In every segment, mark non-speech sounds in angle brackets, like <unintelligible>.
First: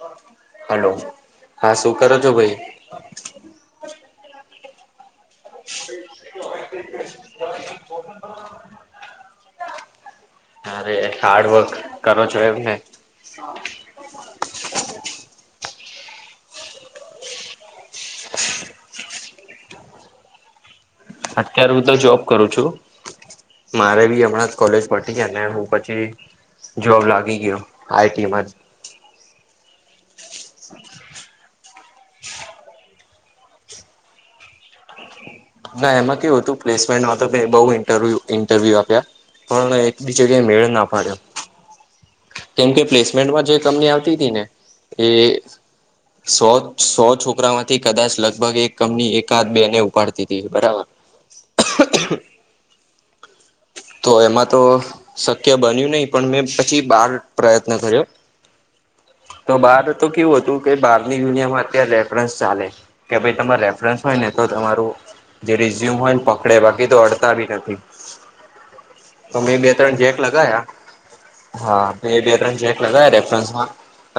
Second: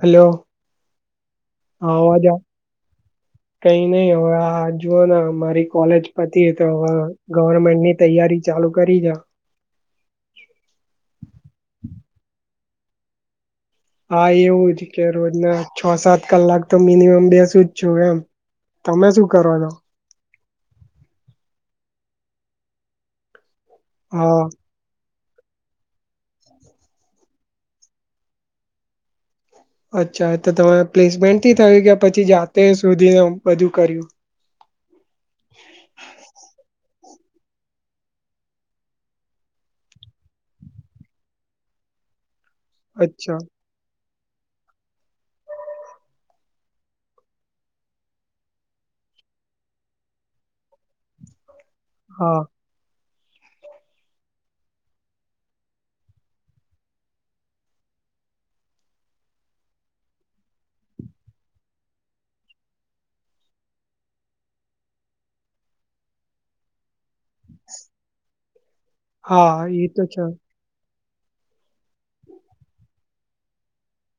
Hello hello હા હ શું કરો અવાજ છો ભાઈ કઈ નહી હોવે આ જુઓનેમ મારી કોલેજ પતિ તો હવે ગવર્મેન્ટ ની તૈયારી ચાલુ કરી છે. અરે હાર્ડવર્ક કરો છો એમને <unintelligible> હા એવું જ કે રોજના છ સાત કલાક તો મિનિમમ બેસું જ છું, એમ તમે શું કરો છો? અત્યારે હું તો જોબ કરું છું, મારે બી હા હમણાં કોલેજ પ હું પછી જોબ લાગી ગયો આઈટીમાં જ. અચ્છા એ તો તમે પ્લેસમેન્ટ થી થયું કે પછી જાતે સોઘી ને બધું કર્યું? જ ના એમાં કેવું હતું પ્લેસ તો બહુ ઇન્ટરવ્યૂ ઇન્ટરવ્યુ આપ્યા પણ એક બી જગ્યાએ મેળ ના પાડ્યો. કેમ કે અચ્છા પ્લેસમેન્ટમાં જે કંપની આવતી હતી ને એ સો સો છોકરા માંથી કદાચ લગભગ એક કંપની એકાદ બે ને ઉપાડતી હતી બરાબર હા. તો એમાં તો શક્ય બન્યું નહી પણ મેં પછી બાર પ્રયત્ન કર્યો તો બહાર તો કેવું હતું કે બહારની દુનિયામાં અત્યારે રેફરન્સ ચાલે કે ભાઈ તમારે રેફરન્સ હોય ને તો તમારું જે રિઝ્યુમ હોયને પકડે બાકી તો અડ સારી હતી. તો મેં હા બે એ ત્રણ તો જેક છે લગાયા હા મે બે ત્રણ જેક લગાયા રેફરન્સમાં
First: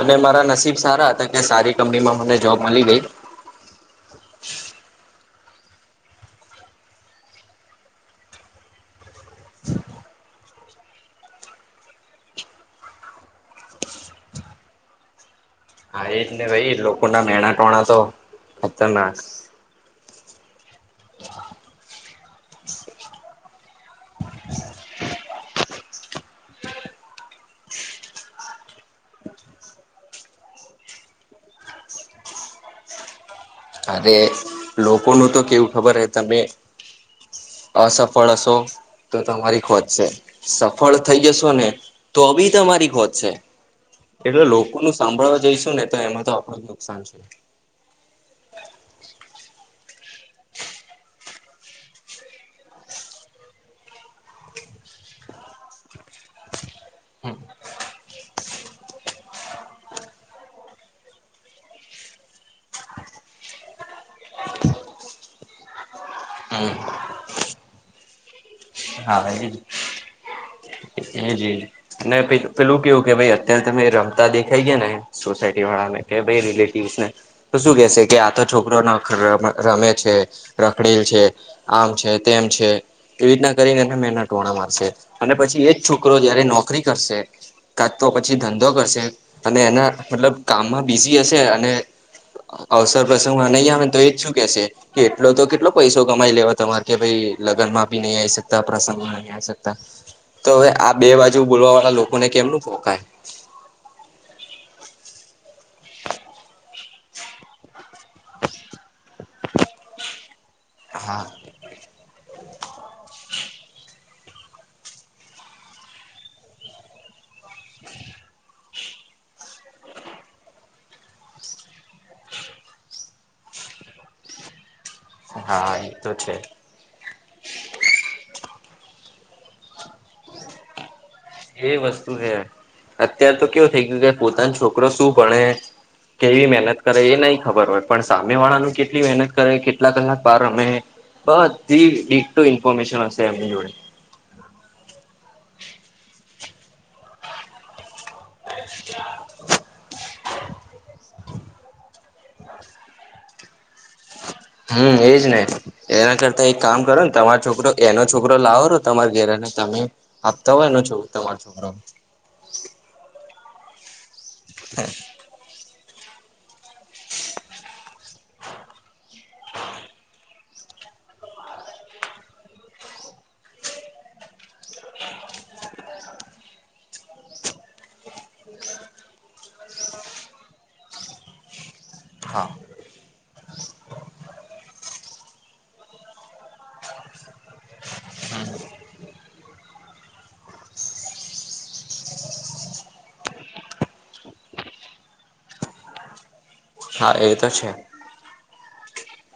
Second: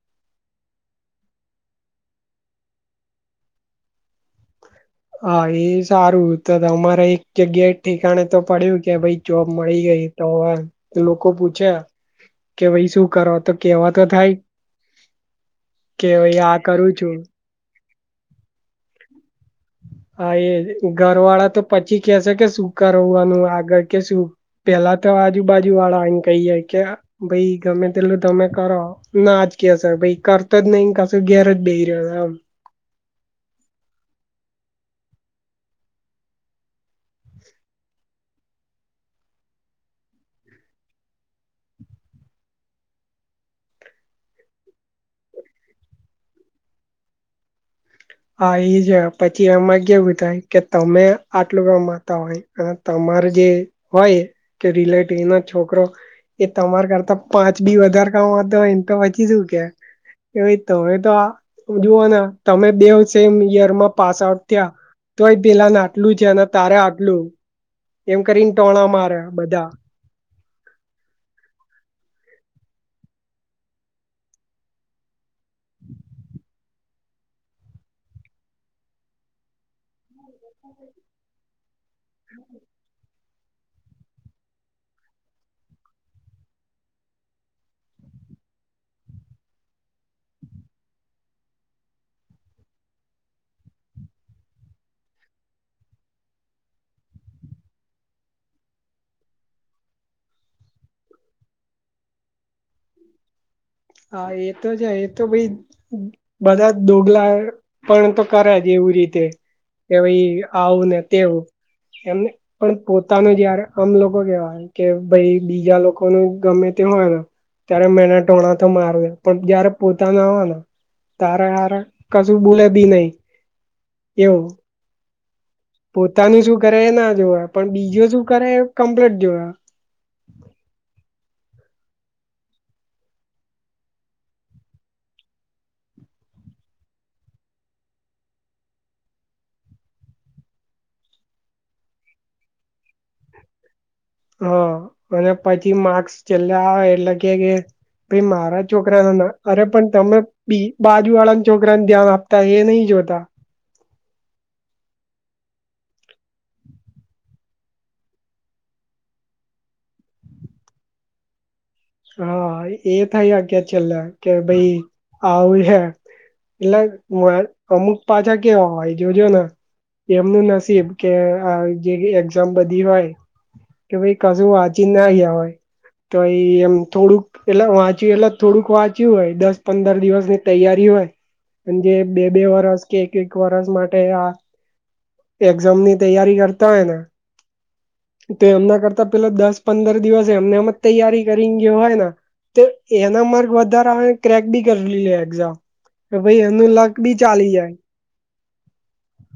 અને મારા નસીબ સારા હતા કે સારી કંપનીમાં મને જોબ મળી ગઈ હા એ સારું તો તમારે એક જગ્યાએ ઠેકાણે તો પડ્યું કે ભાઈ જોબ મળી ગઈ તો હવ લોકો પૂછે કે ભાઈ શું કરવા તો કેવા તો થાય હા કે એ જ ને આ ભાઈ કરું લોકો છું ના મેણા ટોણા તો ખતરનાક. હા એ ઘરવાળા તો પછી કે સે કે શું કરવાનું આગળ કે શું પેલા તો આજુબાજુ વાળા એને કહીએે કે ભાઈ ગમે તેટલું તમે કરો. ના આજ કેસે ભાઈ કરતા જ નહી કસુ ઘેર જ બેહી રહ્યો આમ અરે લોકોનું તો કેવું ખબર હ તમે અસફળ શો તો તમારી ખોજ છે સફળ થઈ જશો ને તો બી તમારી ખોજ છે એટલે લોકો ન સાંભળવા જઈશું ને તો એમાં તો આપણું જ નુકસાન છે હા એ જ પછી એમાં કેવું થાય કે તમે આટલું ગામતા હોય તમાર જે હોય કે રિલેટિવ ના છોકરો એ તમાર કરતા પાંચ બી વધારે કામતો હોય ને તો પચી શું કે એ ભ તમે તો આ જુઓ ને તમે દેવ સેમ યર માં પાસ આઉટ થયા તો પેલા નાટલું જેના હમ તારે આટલું એમ કરીને ટોણા મારે હા એજજ બધા એજજ ના પેલું કેવું કે ભાઈ અત્યારે તમે રમતા દેખાઈ ગયા ને સોસાયટી વાળા ને કે ભાઈ રિલેટિવસ ને તો શું કેશે કે આ તો છોકરો ના રમે છે રખડેલ છે આમ છે તેમ છે એવી રીતના કરીને એ મહેનત વણા મારશે અને પછી એજ છોકરો જયારે નોકરી કરશે કાચ તો પછી ધંધો કરશે અને એના મતલબ કામમાં બીઝી હશે અને અવસર પર શ નહીં આવે તો એજ શું કેશે કે એટલો તો કેટલો પૈસો કમાઈ લેવા તમારે કે ભાઈ લગ્નમાં ભી નહી આવી શકે પ્રસંગો નહીકતા તોવે આ બે બાજુ બોલવા વાળા લોકોને કેમનું ફોંકાય હા એ તો જ એ તો ભાઈ બધા જ દોગલા પણ તો કરે જ એવી રીતે કે ભાઈ આવું ને હા તેવું એમને પણ પોતાનું જયારે અમ લોકો કેવાય કે ભાઈ બીજા લોકો ન ગમે તે હોય ને ત્યારે મેને ટોણા તો માર પણ જયારે પોતાના હો ને તારે હાર કશું બોલે બી નહી એવું હા એ તો છે પોતાનું શું કરે એ ના જોવા પણ બીજું શું કરે એ કમ્પ્લીટ જોય એ વસ્તુ છે અત્યારે તો કેવું થઇ ગયું કે પોતાનો છોકરો શું ભણે કેવી મહેનત કરે એ નહી ખબર હોય પણ સામે વાળાનું કેટલી મહેનત કરે કેટલા કલાક બાર અમે બઘી ડીટો ઇન્ફોર્મેશ હશે એમની જોડે હા અને પછી માર્ક્સ છેલ્લે આવે એટલે કે કે ભાઈ મારા છોકરા ના ના અરે પણ તમે બી બા જુ વાળા ના છોકરાને ધ્યાન આપતા એ નહ જોતા હમ્મ એજ નહી એના કરતા એક કામ કરો ને તમારો છોકરો એનો છોકરો લાવોરો તમારા ઘેરે ને તમે આપતા હોય એનો છો તમાર છોકરો હા એ થઈ હકે છેલ્લે કે ભાઈ આઉ હે એટલે અમુક પાછા કેવા હોય જોજો ને એમનું નસીબ કે આ જેવી એક્ઝામ બધી હોય કે ભાઈ કશું વાચી ના જવાયે તો ઈ એમ થોડુંક એટલે વાંચ્યું એટલે થોડુંક વાંચ્યું હોય દસ પંદર દિવસ ની તૈયારી હોય જે બે બે હા વરસ કે એક એક વરસ માટે આ એક્ઝામ ની તૈયારી કરતા હોય ને તો એમના કરતા પેલા દસ પંદર દિવસ એમને એમ જ તૈયારી કરીને ગયો હોય તો એના માર્ક વધારે આવે ક્રેક બી કરી લે એક્ઝામ કે ભાઈ એનું લક હા બી ચાલી જાય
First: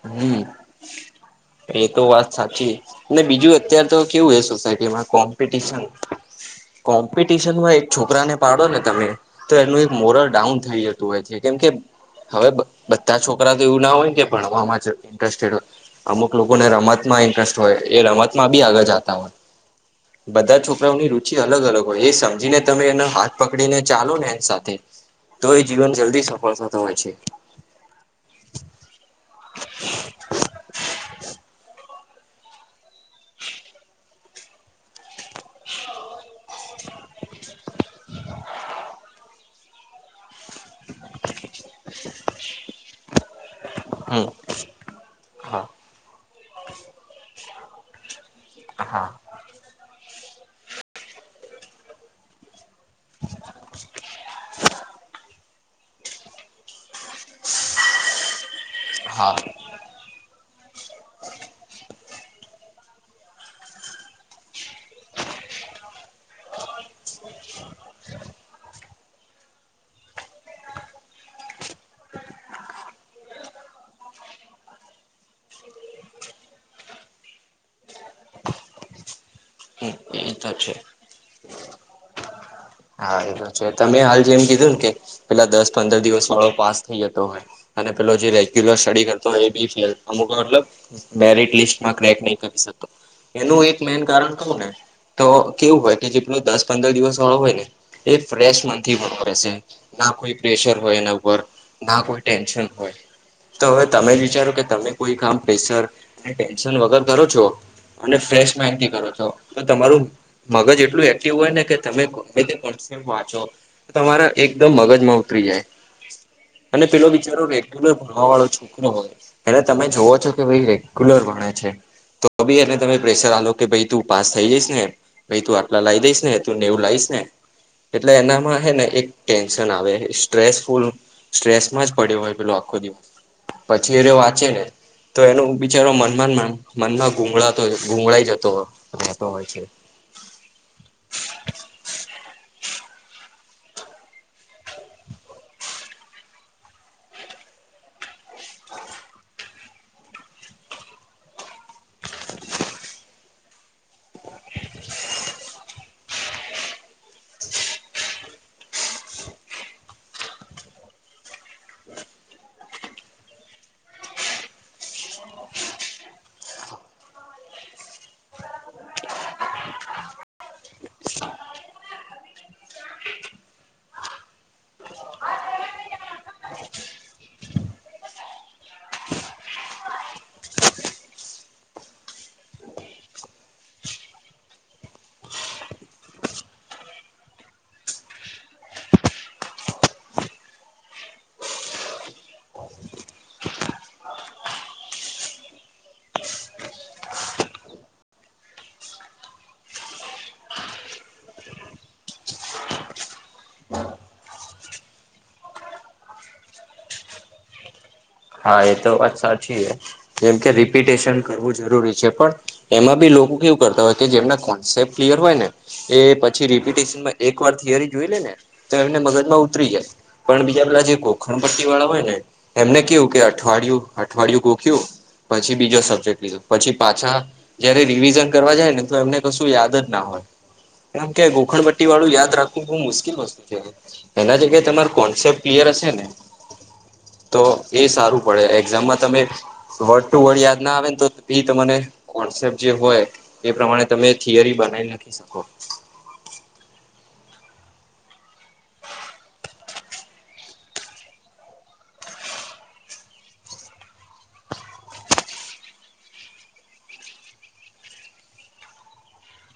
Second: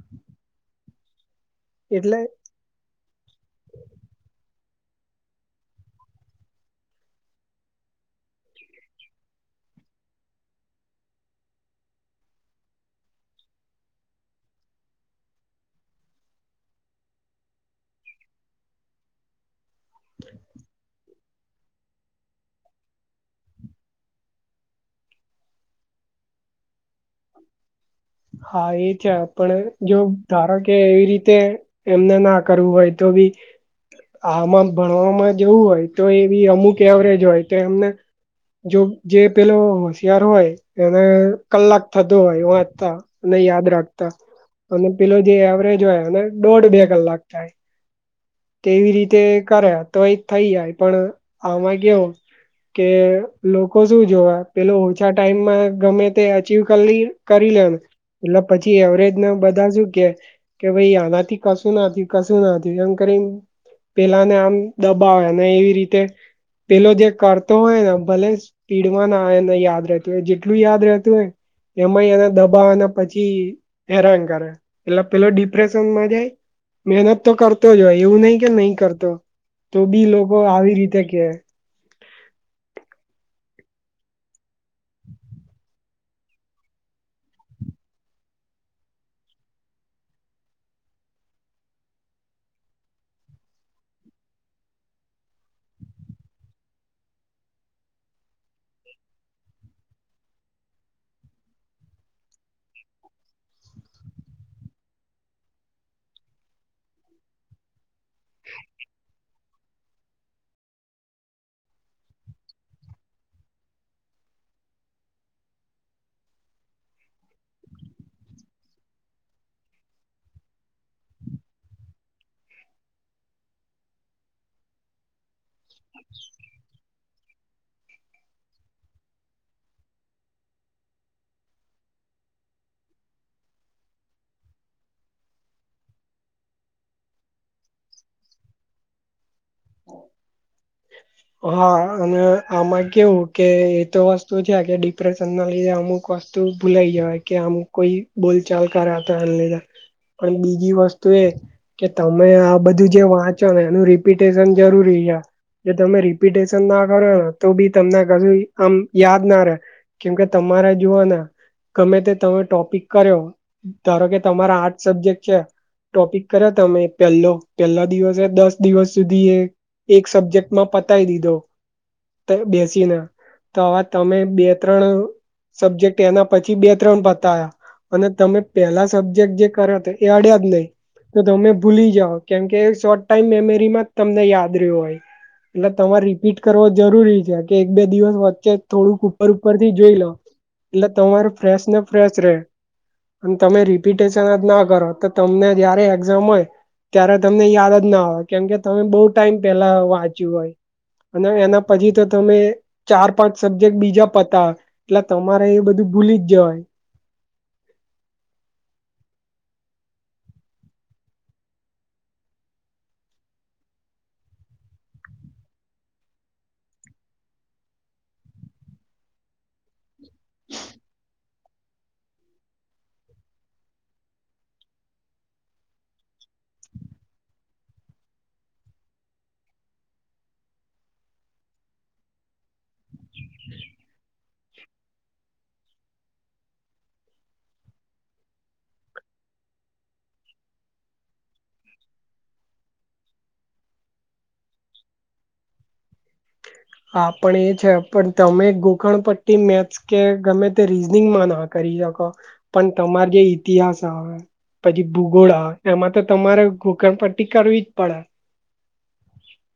હમ્મ એતો એટલે વાત સાચી બીજું અત્યાર તો કેવું હ સોસાયટીમાં કોમ્પિટશન કોમ્પિટિશન માં એક છોકરાને પાડો ને તમે તો એનું એક મોરલ ડાઉન થઈ જતું હોય છે કેમ કે હવે બધા છોકરા તો એવું ના હોય કે ભણવામાં જ ઇન્ટરેસ્ટેડ હોય અમુક લોકોને રમત માં ઇન્ટરેસ્ટ હોય એ રમતમાં બી આગળ જતા હોય બધા છોકરાઓની રુચિ પછી અલગ અલગ હોય એ સમજીને તમે એનો હાથ પકડીને ચાલો ને એની સાથે તો એ જીવન જલ્દી સફળ થતો હોય છે હા એ છે આપડે જો ધારો કે એવી રીતે એમને ના કરવું હોય તો બી આમાં ભણવામાં જવું હોય તો એવી અમુક એવરેજ હોય તો એમને જો જે પેલો હોશિયાર હોય એને કલાક થતો હોય વાંચતા અને યાદ રાખતા હમ અને પેલો જે હા એવરેજ હોય અને દોઢ બે કલાક થાય તેવી હા રીતે કરે તો એ થઈ જાય પણ આમાં કેવુ કે લોકો શું જોવે પેલો ઓછા ટાઈમમાં ગમે તે અચીવ કરી લ કરી લેને એટલે પછી એવરેજ ના હા બધા શું કે કે ભાઈ એ નથી કસું નથી કસું નથી કરીને પેલાને આમ દબાવે અને એવી રીતે પેલો જે કરતો હોય ને ભલે પીડમાં નાને યાદ રહેતું હોય જેટલું યાદ રહેતું હોય એમાંય એને દબા અને પછી હેરાન કરે એટલે પેલો ડિપ્રેશનમાં જાય મહેનત તો કર કરતો જય એવું નહીં કઈ નહીં કરતો તો ભી એ લોકો તો છે આવી રીતે કે હા એ તો છે તમે હાલ જેમ કીધું ને કે પેલા દસ પંદર દિવસ વાળો પાસ થઈ જતો હોય અને પેલો જે રેગ્યુલર સ્ટડી કરતોય એ બી ફેલ અમુક મતલબ મેરિટ લિસ્ટમાં ક્રેક નહી કરી શતો એનું એક મેન કારણ કવું ને તો કેવું હોય કે જેટલો દસ પંદર દિવસ વાળો હોય ને એ ફ્રેશ મનથી ભણે રહેશે ના કોઈ પ્રેશર હોય એના ઉપર ના કોઈ ટેન્શન હોય તો હવે તમે જ વિચારો કે તમે કોઈ કામ પ્રેસર ટેન્શન વગર કરો છો એટલે ફ્રેશ માઈંડતી કરો છો તો તમારું મગજ એટલું એક્ટિવ હોય ને કે તમે વાંચો તમારા એકદમ મગજમાં ઉતરી જાય અને પેલો બિચારો રેગ્યુલર ભણવા વાળો છોકરો હોય એટલે તમે જોવો છો કે ભાઈ રેગ્યુલર ભણે છે તો ભી એને તમે પ્રેશર આ લો કે ભાઈ તું પાસ થઈ જઈશ નેમ ભાઈ તું આટલા લાવી દઈશ ને તું નેવું લાવશ ને એટલે એનામાં હે ને એક ટેન્શન આવે સ્ટ્રેસફુલ સ્ટ્રેસમાં જ પડ્યો હોય પેલો આખો દિવસ પછી એ વાંચે ને તો એનો બિચારો મનમાં મનમાં ગૂગળાતો ગૂગળાઈ જતો રહેતો હોય છે હા અને આમાં કેવું કે એતો વસ્તુ છે કે ડિપ્રેશન ના લીધે અમુક વસ્તુ તો ભૂલાઈ જવાય કે આમ કોઈ બોલચાલ કરા તો એ લધર પણ બીજી વસ્તુ એ કે તમે આ બધું જે વાંચો ને એનું ર પિટેન જરૂરી હ તમે રિપિટેશન ના કરોને તો બી તમને ક આમ યાદ ના રે કેમકે તમારા જોુવાને ગમે તે તમે ટોપિક કર્યો ધારો કે તમારા આર્ટ સબ્જેક્ટ છે ટોપિક કર્યો તમે પહેલો પેલા દિવસે દસ દિવસ સુધી એ એક સબ્જેક્ટ માં પતાય દીધો બેસીને તો હવે તમે બે ત્રણ સબ્જેક્ટ એના પછી બે ત્રણ પતા્યા અને તમે પેલા સબ્જેક્ટ જે કર્યો હતો એ અડ્યા જ નહીિ તો તમે ભૂલી જાઓ કેમ કે શોર્ટ ટાઈમ મેમરીમાં જ તમને યાદ રહ્યું હોય. એટલે તમારે રીપીટ કરવો જરૂરી છે કે એક બે દિવસ વચ્ચે થોડુંક ઉપર ઉપર થી જોઈ લો. એટલે તમાર ફ્રેશ ને ફ્રેશ રે. અને તમે રિપિટેશન જ ના કરો તો તમને જયારે એક્ઝામ હોય. ત્યારે તમને યાદ જ ના આવે કેમ કે તમે બહુ ટાઈમ પેલા વાંચ્યું હોય. અને એના પછી તો તમે ચાર પાંચ સબ્જેક્ટ બીજા પતા. એટલે તમારે એ બધું ભૂલી જ જય. હા એ તો વાત સાચી છે જેમ કે રિપિટેશન કરવું જરૂરી છે પણ. એમાં બી લોકો કેવું કરતા હોય કે જેમના કોન્સેપ્ટ ક્લિયર હોય ને. એ પછી રિપિટેશનમાં એક વાર થિયરી જોઈ લે ને તો એમને મગજમાં ઉતરી જાય. પણ બીજા પેલા જે કોખણ પટ્ટી વાળા હોય ને એમને કેવું કે અઠવાડિયું અઠવાડિયું કોખિ્યું. પછી બીજો સબ્જેક્ટ લીધો પછી પાછા. જયારે રિવિઝન કરવા જાય ને તો એમને કશું યાદ જ ના હોય. એમ કે ગોખણપટ્ટી વાળું યાદ રાખવું બહુ મુશ્કેલ વસ્તુ છે એ. એના જગ્યાએ તમાર કોન્સેપ્ટ ક્લિયર હશે ને તો. એ સારું પડે એક્ઝામમાં તમે. વર્ડ ટુ વર્ડ યાદ ના આવે ને તો બી તને કોન્સેપ્ટ જે હોય. એ પ્રમાણે તમે થિયરી બનાવી નાખી શકો. હા પણ એ છે પણ તમે ગોખણ પટ્ટી મે. કે ગમે તે રીઝનિંગમાં ના કરી શકો પણ તમાર જે ઈતિહાસ હ. પછી ભૂગોળા એમાં તો તમારે ઘોકણ પટ્ટી કરવી જ પડે.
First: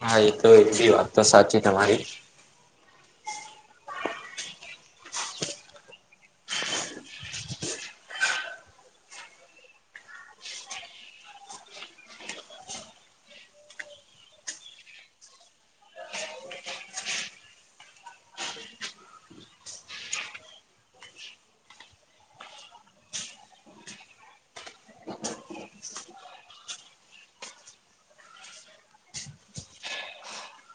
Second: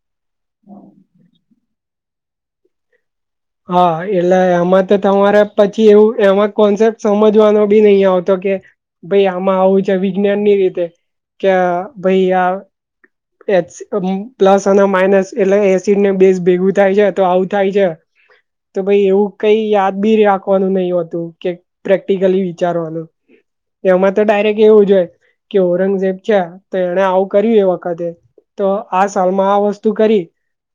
હા એ તો એી વાત તો સાચી તમારી. હા એટલે એમાં તો તમારે પછી એવું એમાં કોન્સેપ્ટ સમજવાનો બી નહીિ આવતો કે. ભાઈ આમાં આવું છે વિજ્ઞાન ની રીતે કે ભાઈ આ. પ્લસ અને માઇનસ એટલે એસિડ ને બેસ ભેગું થાય છે તો આવું થાય છે. તો ભાઈ એવું કઈ યાદ બી રાખવાનું નહીિ હોતું કે. પ્રેક્ટિકલી વિચારવાનું. એમાં તો ડાયરેક્ટ એવું જોઈ કે ઔરંગઝેબ છેયા તો એને આવું કર્યું એ વતે. તે તો આ સાલમાં આ વસ્તુ કરી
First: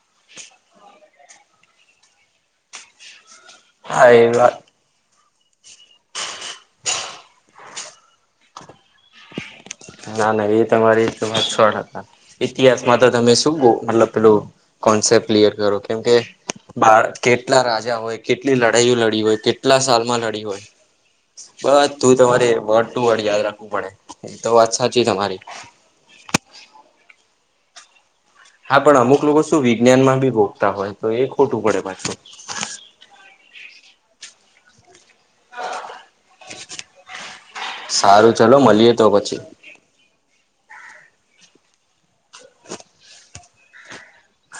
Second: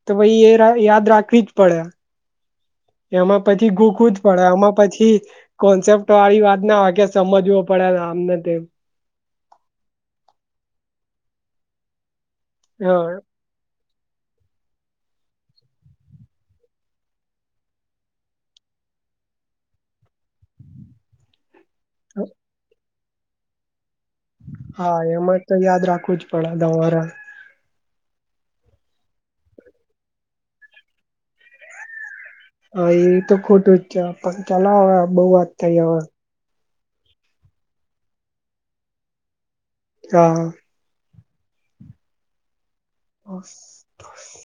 તો પાઈ એ યાદ રાખવી જ પડે. એમાં પછી હા ગોકું જ એ પડે વાત આમાં પછી. કોન્સેપ્ટ વાળી વાત ના વા કે સમજવો પડે આમને તેમ. ના ના એ તમારી વા છડ હતા ઇતિહાસમાં હા તો તમે શું કહ મતલબ પેલું. કોન્સેપ્ટ ક્લિયર કરો કેમ કે. બા કેટલા રાજા હોય કેટલી લડાઈઓ લડી હોય કેટલા સાલમાં લડી હોય. બસ તું તમારે વડ ટુ વર્ડ યાદ રાખવું પડે તો વાત સાચ. હા એમાં તો યાદ રાખવું જ પડે તમારે. હા પણ અમુક લોકો શું વિજ્ઞાન માં ભી ભોગતા હોય તો એ ખોટું પડે પાછું. હા એ તો ખોટું જ છે પણ ચાલ હવે બઉુ વાત થઈ હવે. સારું ચલો મળીએ તો પછી. હા. ઓ.